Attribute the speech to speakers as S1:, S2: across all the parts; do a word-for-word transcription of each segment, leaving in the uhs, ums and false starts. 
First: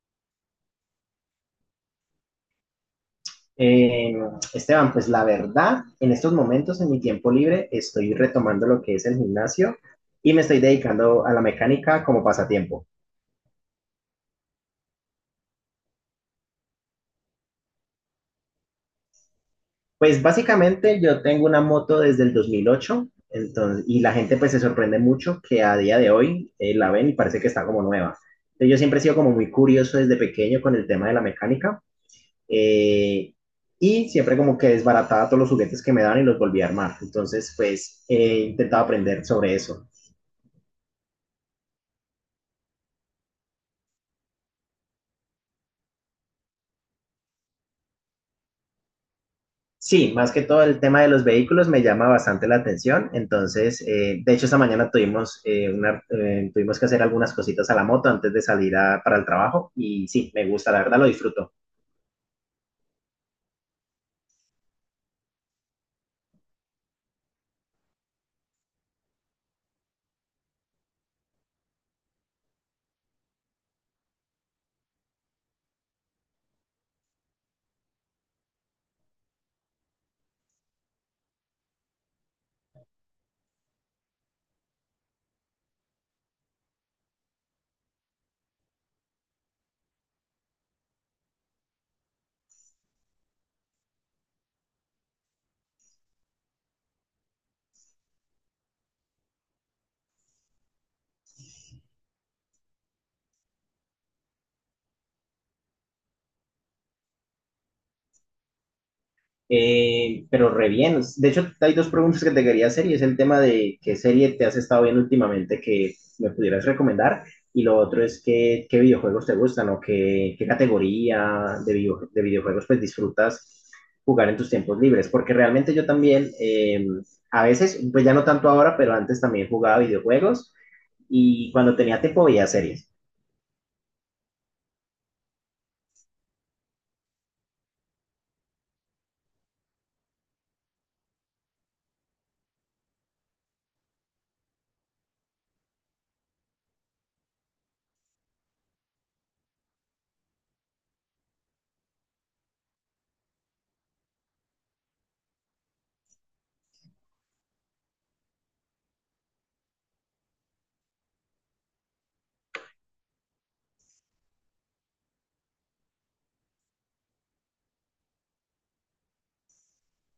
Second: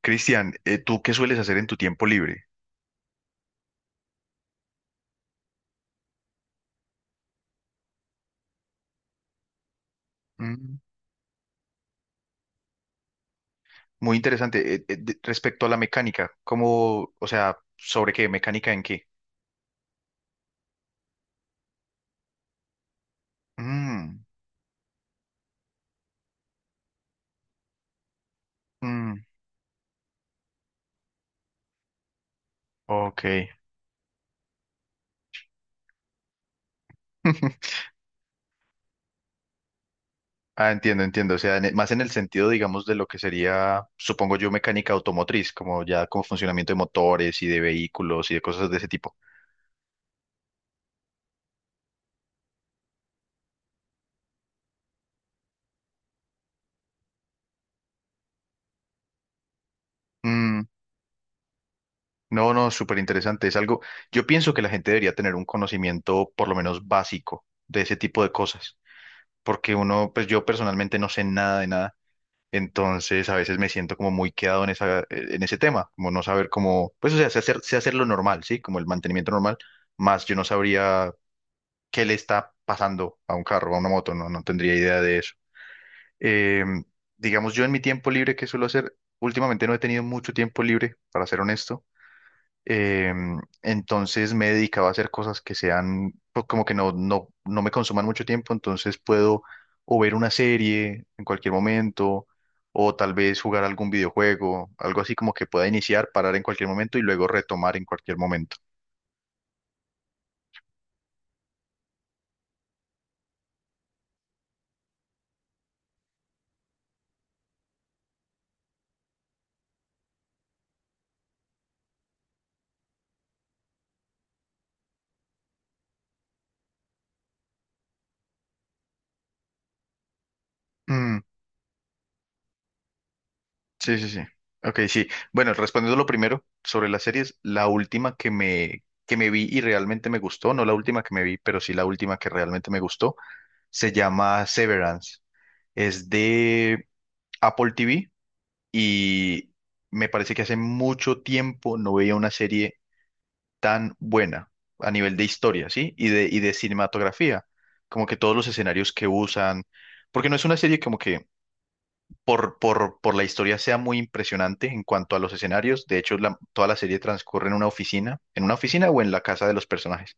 S1: Cristian, eh, ¿tú qué sueles hacer en tu tiempo libre?
S2: Eh, Esteban, pues la verdad, en estos momentos, en mi tiempo libre, estoy retomando lo que es el gimnasio y me estoy
S1: Mm,
S2: dedicando a la mecánica como pasatiempo.
S1: muy interesante. Eh, eh, de- respecto a la mecánica, ¿cómo, o sea, sobre qué? ¿Mecánica en qué?
S2: Pues básicamente yo tengo una moto desde el dos mil ocho, entonces, y la
S1: Mm,
S2: gente pues se sorprende mucho que a día de hoy eh, la ven y parece que está como nueva. Entonces, yo siempre he sido
S1: mm,
S2: como muy curioso desde pequeño con el tema de la mecánica
S1: ok.
S2: eh, y siempre como que desbarataba todos los juguetes que me dan y los volví a armar. Entonces pues he intentado aprender sobre eso.
S1: Ah, entiendo, entiendo. O sea, en e- más en el sentido, digamos, de lo que sería, supongo yo, mecánica automotriz, como ya como funcionamiento de motores y de vehículos y de cosas de ese tipo.
S2: Sí, más que todo el tema de los vehículos me llama bastante la atención. Entonces, eh, de hecho, esta mañana tuvimos, eh, una, eh, tuvimos que hacer algunas cositas a la moto antes de salir a- para el trabajo. Y sí, me
S1: Mm,
S2: gusta, la verdad lo disfruto.
S1: no, no, súper interesante. Es algo, yo pienso que la gente debería tener un conocimiento por lo menos básico de ese tipo de cosas. Porque uno, pues yo personalmente no sé nada de nada, entonces a veces me siento como muy quedado en esa, eh, en ese tema, como no saber cómo, pues o sea, sé hacer, sé hacer lo normal, ¿sí? Como el mantenimiento normal, más yo no sabría qué le está pasando a un carro, a una moto, no, no tendría idea de eso. Eh, digamos, yo en mi tiempo libre, ¿qué suelo hacer? Últimamente no he tenido mucho tiempo libre, para ser honesto. Em, entonces me he dedicado a hacer cosas que sean pues, como que no, no, no me consuman mucho tiempo, entonces puedo o ver una serie en cualquier momento, o tal vez jugar algún videojuego, algo así como que pueda iniciar, parar en cualquier momento y luego retomar en cualquier momento.
S2: Eh, pero re bien. De hecho, hay dos preguntas que te quería hacer y es el tema de qué serie te has estado viendo últimamente que me pudieras recomendar, y lo otro es que, qué videojuegos te gustan o qué, qué categoría de, video, de videojuegos pues disfrutas jugar en tus tiempos libres. Porque realmente yo también, eh, a veces, pues ya no tanto ahora, pero antes también jugaba videojuegos
S1: Mm,
S2: y cuando tenía tiempo veía series.
S1: sí, sí, sí. Ok, sí. Bueno, respondiendo lo primero sobre las series, la última que me, que me vi y realmente me gustó, no la última que me vi, pero sí la última que realmente me gustó, se llama Severance. Es de Apple T V y me parece que hace mucho tiempo no veía una serie tan buena a nivel de historia, ¿sí? Y de, y de cinematografía, como que todos los escenarios que usan, porque no es una serie como que por, por, por la historia sea muy impresionante en cuanto a los escenarios, de hecho la- toda la serie transcurre en una oficina, en una oficina o en la casa de los personajes,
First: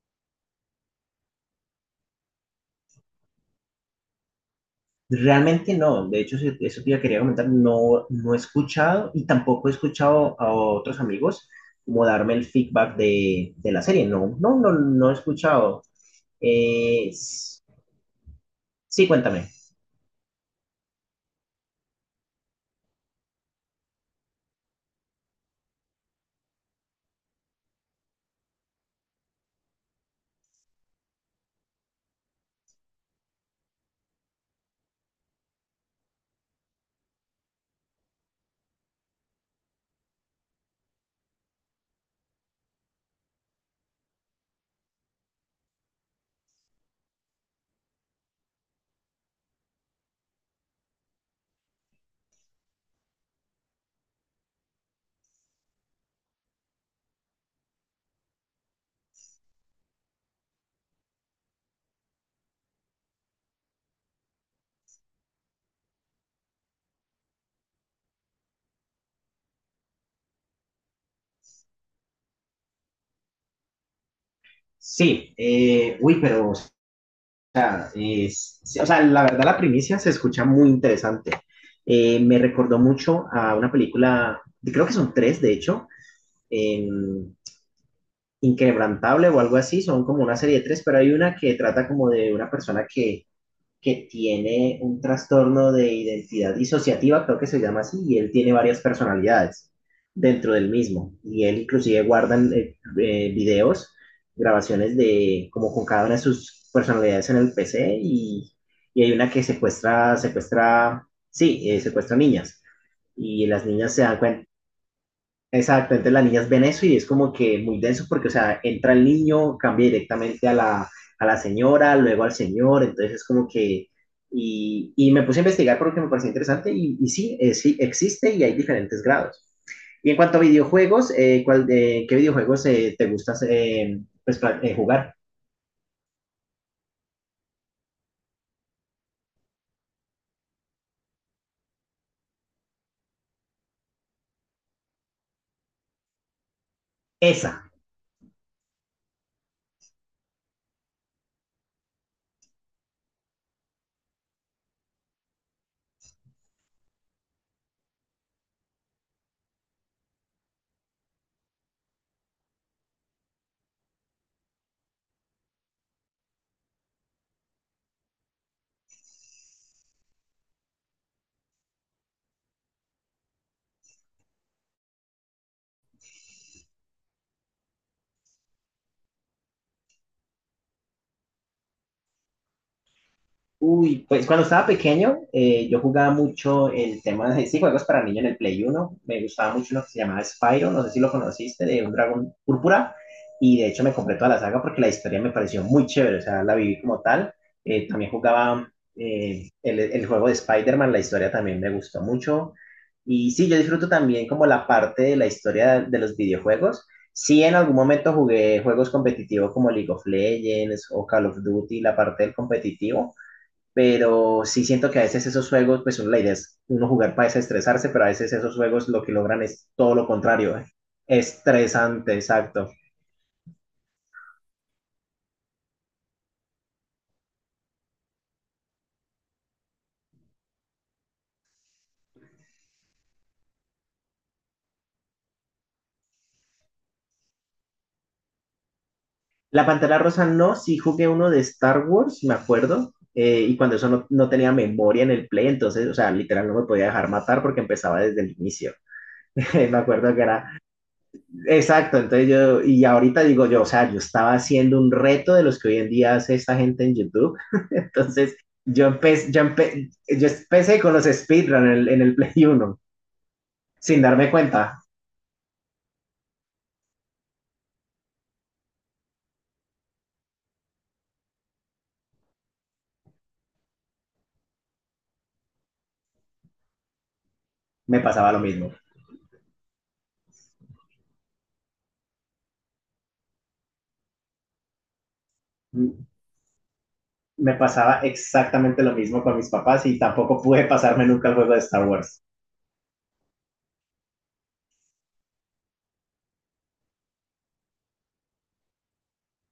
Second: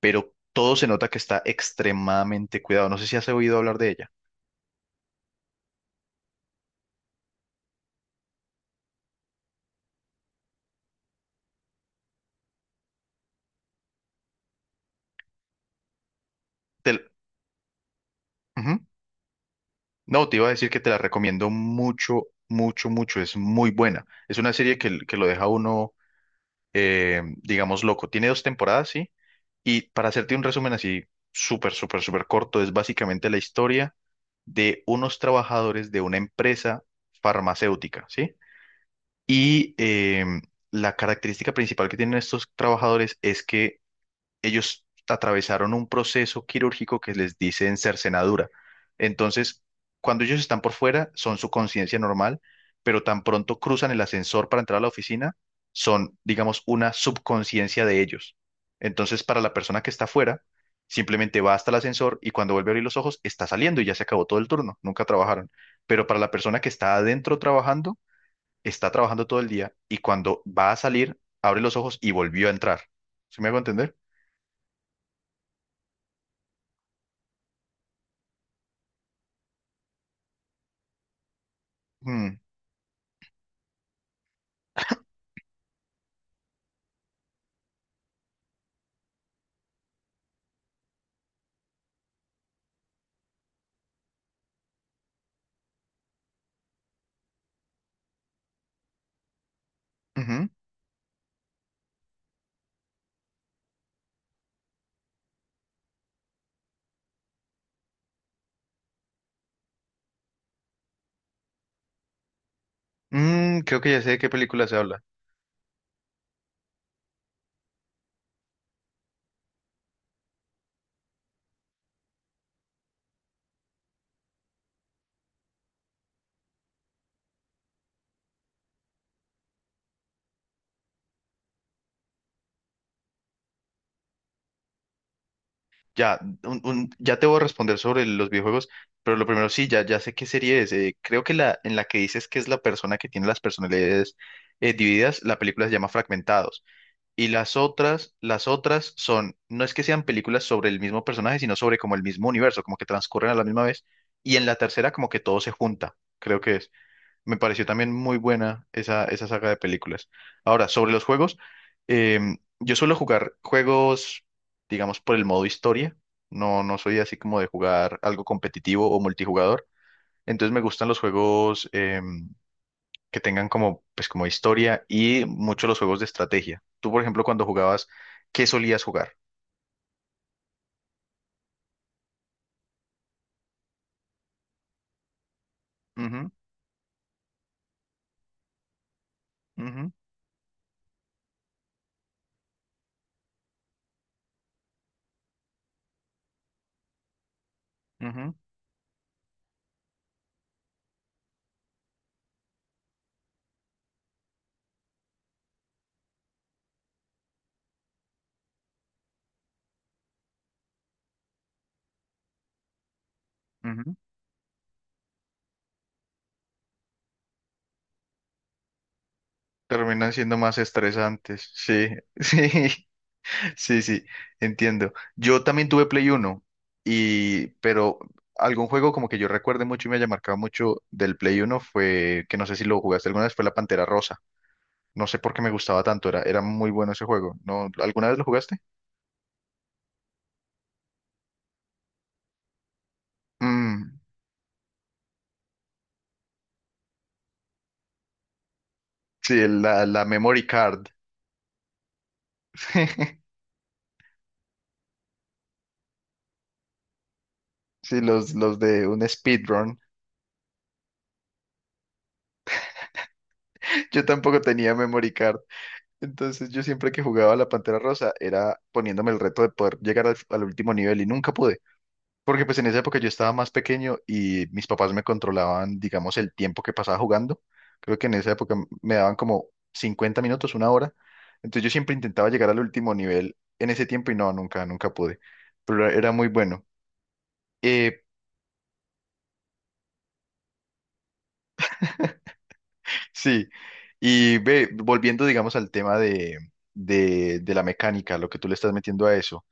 S1: pero todo se nota que está extremadamente cuidado, no sé si has oído hablar de ella.
S2: Realmente no, de hecho se- eso te iba- quería comentar, no, no he escuchado y tampoco he escuchado a otros amigos como darme el feedback de, de la serie, no, no, no, no he escuchado. Eh,
S1: Del-
S2: s-
S1: Ujú.
S2: sí, cuéntame.
S1: No, te iba a decir que te la recomiendo mucho, mucho, mucho. Es muy buena. Es una serie que, que lo deja uno, eh, digamos, loco. Tiene dos temporadas, sí. Y para hacerte un resumen así, súper, súper, súper corto, es básicamente la historia de unos trabajadores de una empresa farmacéutica, ¿sí? Y em, la característica principal que tienen estos trabajadores es que ellos atravesaron un proceso quirúrgico que les dicen cercenadura. Entonces, cuando ellos están por fuera, son su conciencia normal, pero tan pronto cruzan el ascensor para entrar a la oficina, son, digamos, una subconsciencia de ellos. Entonces, para la persona que está fuera, simplemente va hasta el ascensor y cuando vuelve a abrir los ojos, está saliendo y ya se acabó todo el turno, nunca trabajaron. Pero para la persona que está adentro trabajando, está trabajando todo el día y cuando va a salir, abre los ojos y volvió a entrar. ¿Se me hago entender?
S2: Sí, eh, uy, pero, o sea, es- sí, o sea, la verdad la primicia se escucha muy interesante. Eh,
S1: Mm.
S2: me recordó mucho a una película, creo que son tres, de hecho, Inquebrantable o algo así, son como una serie de tres, pero hay una que trata como de una persona que, que tiene un trastorno de identidad disociativa, creo que se llama así, y él tiene varias personalidades
S1: Ujú.
S2: dentro del mismo, y él inclusive guarda eh, eh, videos, grabaciones de como con cada una de sus personalidades en el P C, y, y hay una que secuestra, secuestra, sí, eh, secuestra niñas, y
S1: Mm,
S2: las
S1: creo que
S2: niñas
S1: ya
S2: se
S1: sé de
S2: dan
S1: qué
S2: cuenta.
S1: película se habla.
S2: Exacto, entonces las niñas ven eso y es como que muy denso porque, o sea, entra el niño, cambia directamente a la, a la señora, luego al señor, entonces es como que... Y, y me puse a investigar porque me pareció interesante y, y sí, eh, sí, existe y hay diferentes grados. Y en cuanto a videojuegos, eh, ¿cuál, eh, ¿qué videojuegos eh, te gustas eh, pues, pla- eh, jugar?
S1: Ya, un- un- ya te voy a responder sobre los videojuegos, pero lo primero sí, ya, ya sé qué serie es. Eh, creo que la en la que dices que es la persona que tiene las personalidades eh, divididas, la película se llama Fragmentados. Y las
S2: Esa.
S1: otras, las otras son, no es que sean películas sobre el mismo personaje, sino sobre como el mismo universo, como que transcurren a la misma vez. Y en la tercera como que todo se junta, creo que es. Me pareció también muy buena esa, esa saga de películas. Ahora, sobre los juegos, em, yo suelo jugar juegos, digamos, por el modo historia. No, no soy así como de jugar algo competitivo o multijugador. Entonces me gustan los juegos em, que tengan como, pues, como historia y mucho los juegos de estrategia. Tú, por ejemplo, cuando jugabas, ¿qué solías jugar?
S2: Uy, pues cuando estaba pequeño, eh, yo jugaba
S1: Ujú,
S2: mucho el tema de sí, juegos para niños en el Play Uno. Me gustaba mucho uno
S1: ujú,
S2: que se llamaba Spyro, no sé si lo conociste, de un dragón púrpura. Y de hecho me compré toda la saga porque la historia me pareció muy chévere, o sea, la viví como tal. Eh, también
S1: ujú,
S2: jugaba eh, el, el juego de Spider-Man, la historia también me gustó mucho. Y sí, yo disfruto también como la parte de la historia de los videojuegos. Sí, en algún momento jugué juegos competitivos como League of Legends o Call of Duty, la parte del competitivo,
S1: ujú.
S2: pero sí siento que a veces esos juegos, pues la idea es uno jugar para desestresarse, pero a veces esos juegos lo que logran es todo lo
S1: Terminan siendo más
S2: contrario, ¿eh?
S1: estresantes. Sí,
S2: Estresante,
S1: sí.
S2: exacto.
S1: Sí, sí, entiendo. Yo también tuve Play Uno y pero algún juego como que yo recuerde mucho y me haya marcado mucho del Play Uno fue que no sé si lo jugaste alguna vez, fue la Pantera Rosa. No sé por qué me gustaba tanto, era, era muy bueno ese juego. ¿No? ¿Alguna vez lo jugaste?
S2: La Pantera Rosa no, sí jugué uno de Star Wars, me acuerdo, eh, y cuando eso
S1: Mm,
S2: no, no tenía memoria en el play, entonces, o sea, literal no me podía dejar matar porque empezaba desde el inicio.
S1: sí,
S2: Me
S1: la, la
S2: acuerdo que
S1: memory
S2: era...
S1: card.
S2: Exacto, entonces yo, y ahorita digo yo, o sea, yo estaba haciendo un reto de los que hoy en día hace esta gente en YouTube,
S1: Sí, los,
S2: entonces
S1: los de
S2: yo
S1: un
S2: empecé, yo,
S1: speedrun.
S2: empe yo empecé con los speedrun en el, en el Play Uno, sin
S1: Yo
S2: darme
S1: tampoco tenía
S2: cuenta.
S1: memory card. Entonces yo siempre que jugaba a la Pantera Rosa era poniéndome el reto de poder llegar al, al último nivel y nunca pude. Porque pues en esa época yo estaba más pequeño y mis papás me controlaban, digamos, el tiempo que pasaba jugando. Creo
S2: Me
S1: que en esa
S2: pasaba lo
S1: época m-
S2: mismo.
S1: me daban como cincuenta minutos, una hora. Entonces yo siempre intentaba llegar al último nivel en ese tiempo y no, nunca, nunca pude. Pero era era muy bueno.
S2: Me
S1: Eh,
S2: pasaba exactamente lo mismo con mis papás y tampoco pude pasarme nunca el juego de Star Wars.
S1: sí. Y ve, volviendo, digamos, al tema de, de, de la mecánica, lo que tú le estás metiendo a eso.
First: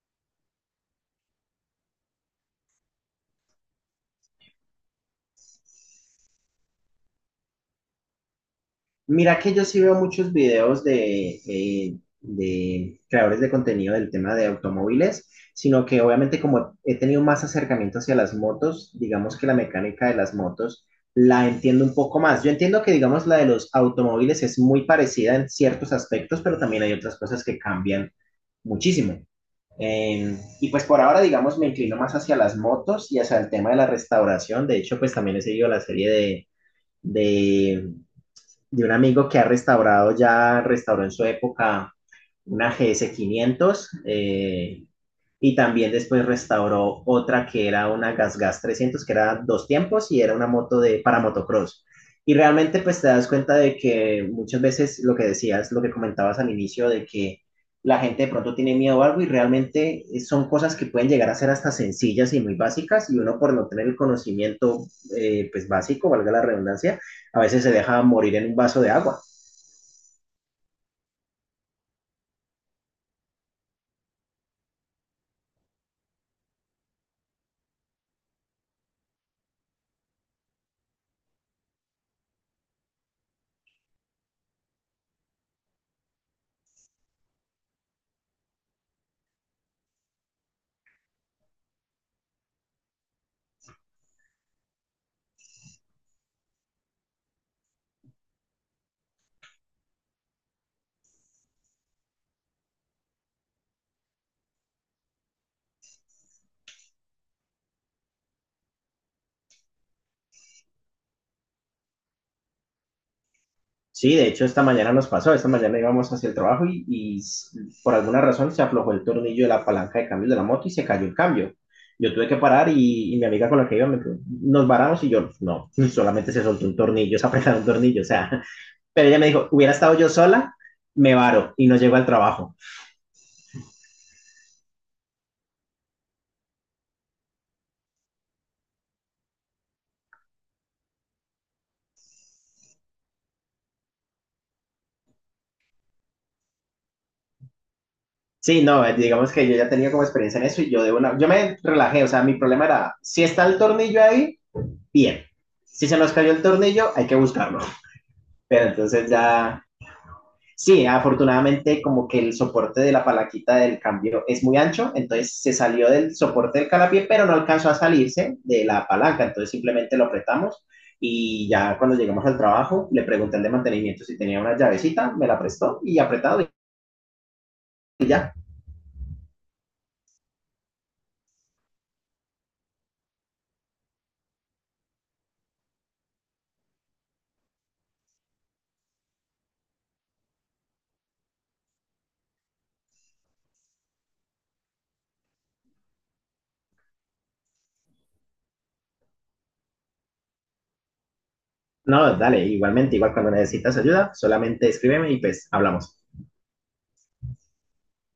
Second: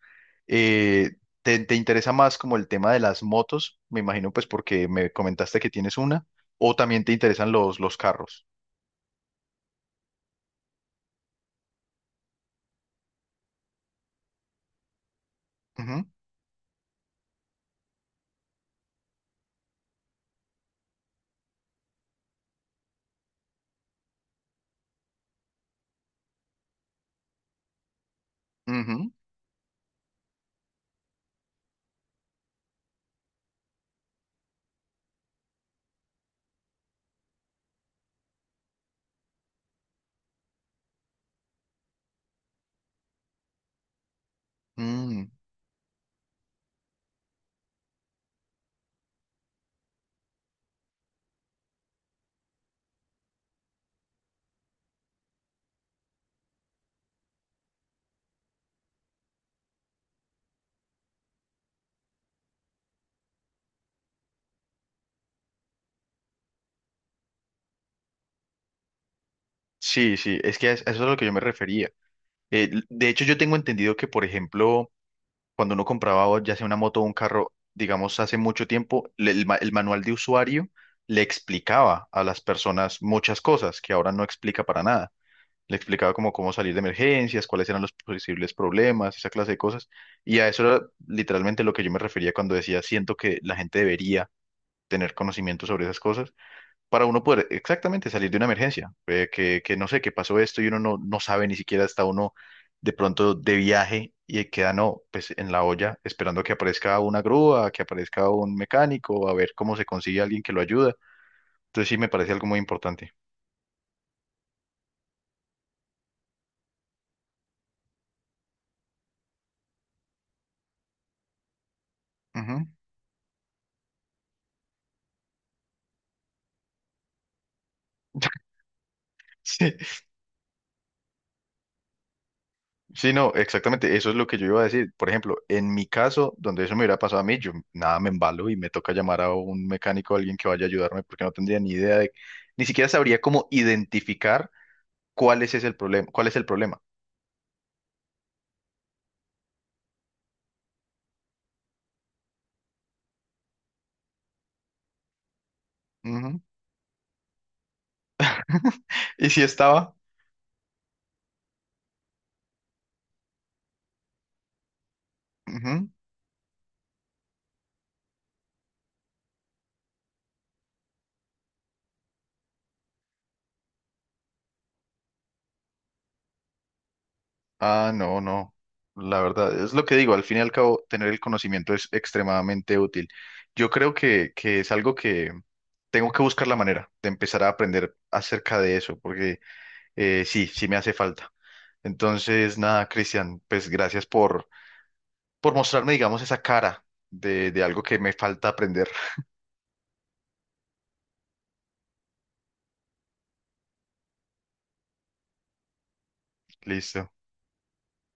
S1: eh, ¿Te, te interesa más como el tema de las motos? Me imagino pues porque me comentaste que tienes una. ¿O también te interesan los, los carros?
S2: Mira que yo sí veo muchos videos de, eh, de creadores de contenido del tema de automóviles, sino que
S1: Ujú,
S2: obviamente como he tenido más acercamiento hacia las motos, digamos que la mecánica de las motos la entiendo un poco más. Yo entiendo que digamos la de los automóviles es muy parecida en ciertos aspectos, pero también hay otras cosas que cambian
S1: ujú,
S2: muchísimo. Eh, y pues por ahora digamos me inclino más hacia las motos y hacia el tema de la restauración. De hecho pues también he seguido la serie de de de un amigo que ha restaurado, ya restauró en su época una gs quinientos eh,
S1: mm.
S2: y también después restauró otra que era una Gas Gas trescientos, que era dos tiempos y era una moto de, para motocross. Y realmente pues te das cuenta de que muchas veces lo que decías, lo que comentabas al inicio, de que la gente de pronto tiene miedo a algo y realmente eh, son cosas que pueden llegar a ser hasta sencillas y muy básicas y uno por no tener el conocimiento eh, pues básico, valga la redundancia, a veces se deja morir en un vaso de agua.
S1: Sí, sí, es que a eso es a lo que yo me refería. Eh, l- de hecho, yo tengo entendido que, por ejemplo, cuando uno compraba o ya sea una moto o un carro, digamos, hace mucho tiempo, le- el, ma- el manual de usuario le explicaba a las personas muchas cosas que ahora no explica para nada. Le explicaba como cómo salir de emergencias, cuáles eran los posibles problemas, esa clase de cosas. Y a eso era literalmente lo que yo me refería cuando decía, siento que la gente debería tener conocimiento sobre esas cosas para uno poder exactamente salir de una emergencia, eh, que, que no sé, que pasó esto y uno no, no sabe ni siquiera está uno de pronto de viaje y queda no, pues en la olla esperando que aparezca una grúa, que aparezca un mecánico, a ver cómo se consigue alguien que lo ayuda. Entonces sí me parece algo muy importante.
S2: Sí, de hecho esta mañana nos pasó, esta mañana íbamos hacia el trabajo y, y por alguna razón se aflojó el tornillo de la palanca de cambio de la moto y se cayó el cambio. Yo tuve que
S1: Ujú.
S2: parar y, y mi amiga con la que iba me dijo, nos varamos, y yo, no, solamente se soltó un tornillo, se apretó un tornillo, o sea, pero ella me dijo, hubiera
S1: Sí,
S2: estado yo sola, me varo y no llego al trabajo.
S1: sí, no, exactamente, eso es lo que yo iba a decir. Por ejemplo, en mi caso, donde eso me hubiera pasado a mí, yo nada me embalo y me toca llamar a un mecánico, a alguien que vaya a ayudarme, porque no tendría ni idea de, ni siquiera sabría cómo identificar ¿cuál es ese el problema? ¿Cuál es el problema?
S2: Sí, no, eh, digamos que yo ya tenía como experiencia en eso y yo de una, yo me relajé, o sea, mi problema era, si está el tornillo ahí, bien, si se nos cayó
S1: Ujú.
S2: el tornillo, hay que buscarlo. Pero entonces
S1: ¿Y si
S2: ya...
S1: estaba?
S2: Sí, afortunadamente como que el soporte de la palanquita del cambio es muy ancho, entonces se
S1: Ujú.
S2: salió del soporte del calapié, pero no alcanzó a salirse de la palanca, entonces simplemente lo apretamos y ya cuando llegamos al trabajo le pregunté al de mantenimiento si tenía una llavecita, me la prestó y apretado
S1: Ah,
S2: y
S1: no,
S2: ya.
S1: no. La verdad, es lo que digo, al fin y al cabo, tener el conocimiento es extremadamente útil. Yo creo que, que es algo que tengo que buscar la manera de empezar a aprender acerca de eso, porque eh, sí, sí me hace falta. Entonces, nada, Cristian, pues gracias por, por mostrarme, digamos, esa cara de, de algo que me falta aprender.
S2: No, dale, igualmente, igual cuando necesitas ayuda, solamente escríbeme y pues hablamos.
S1: Listo.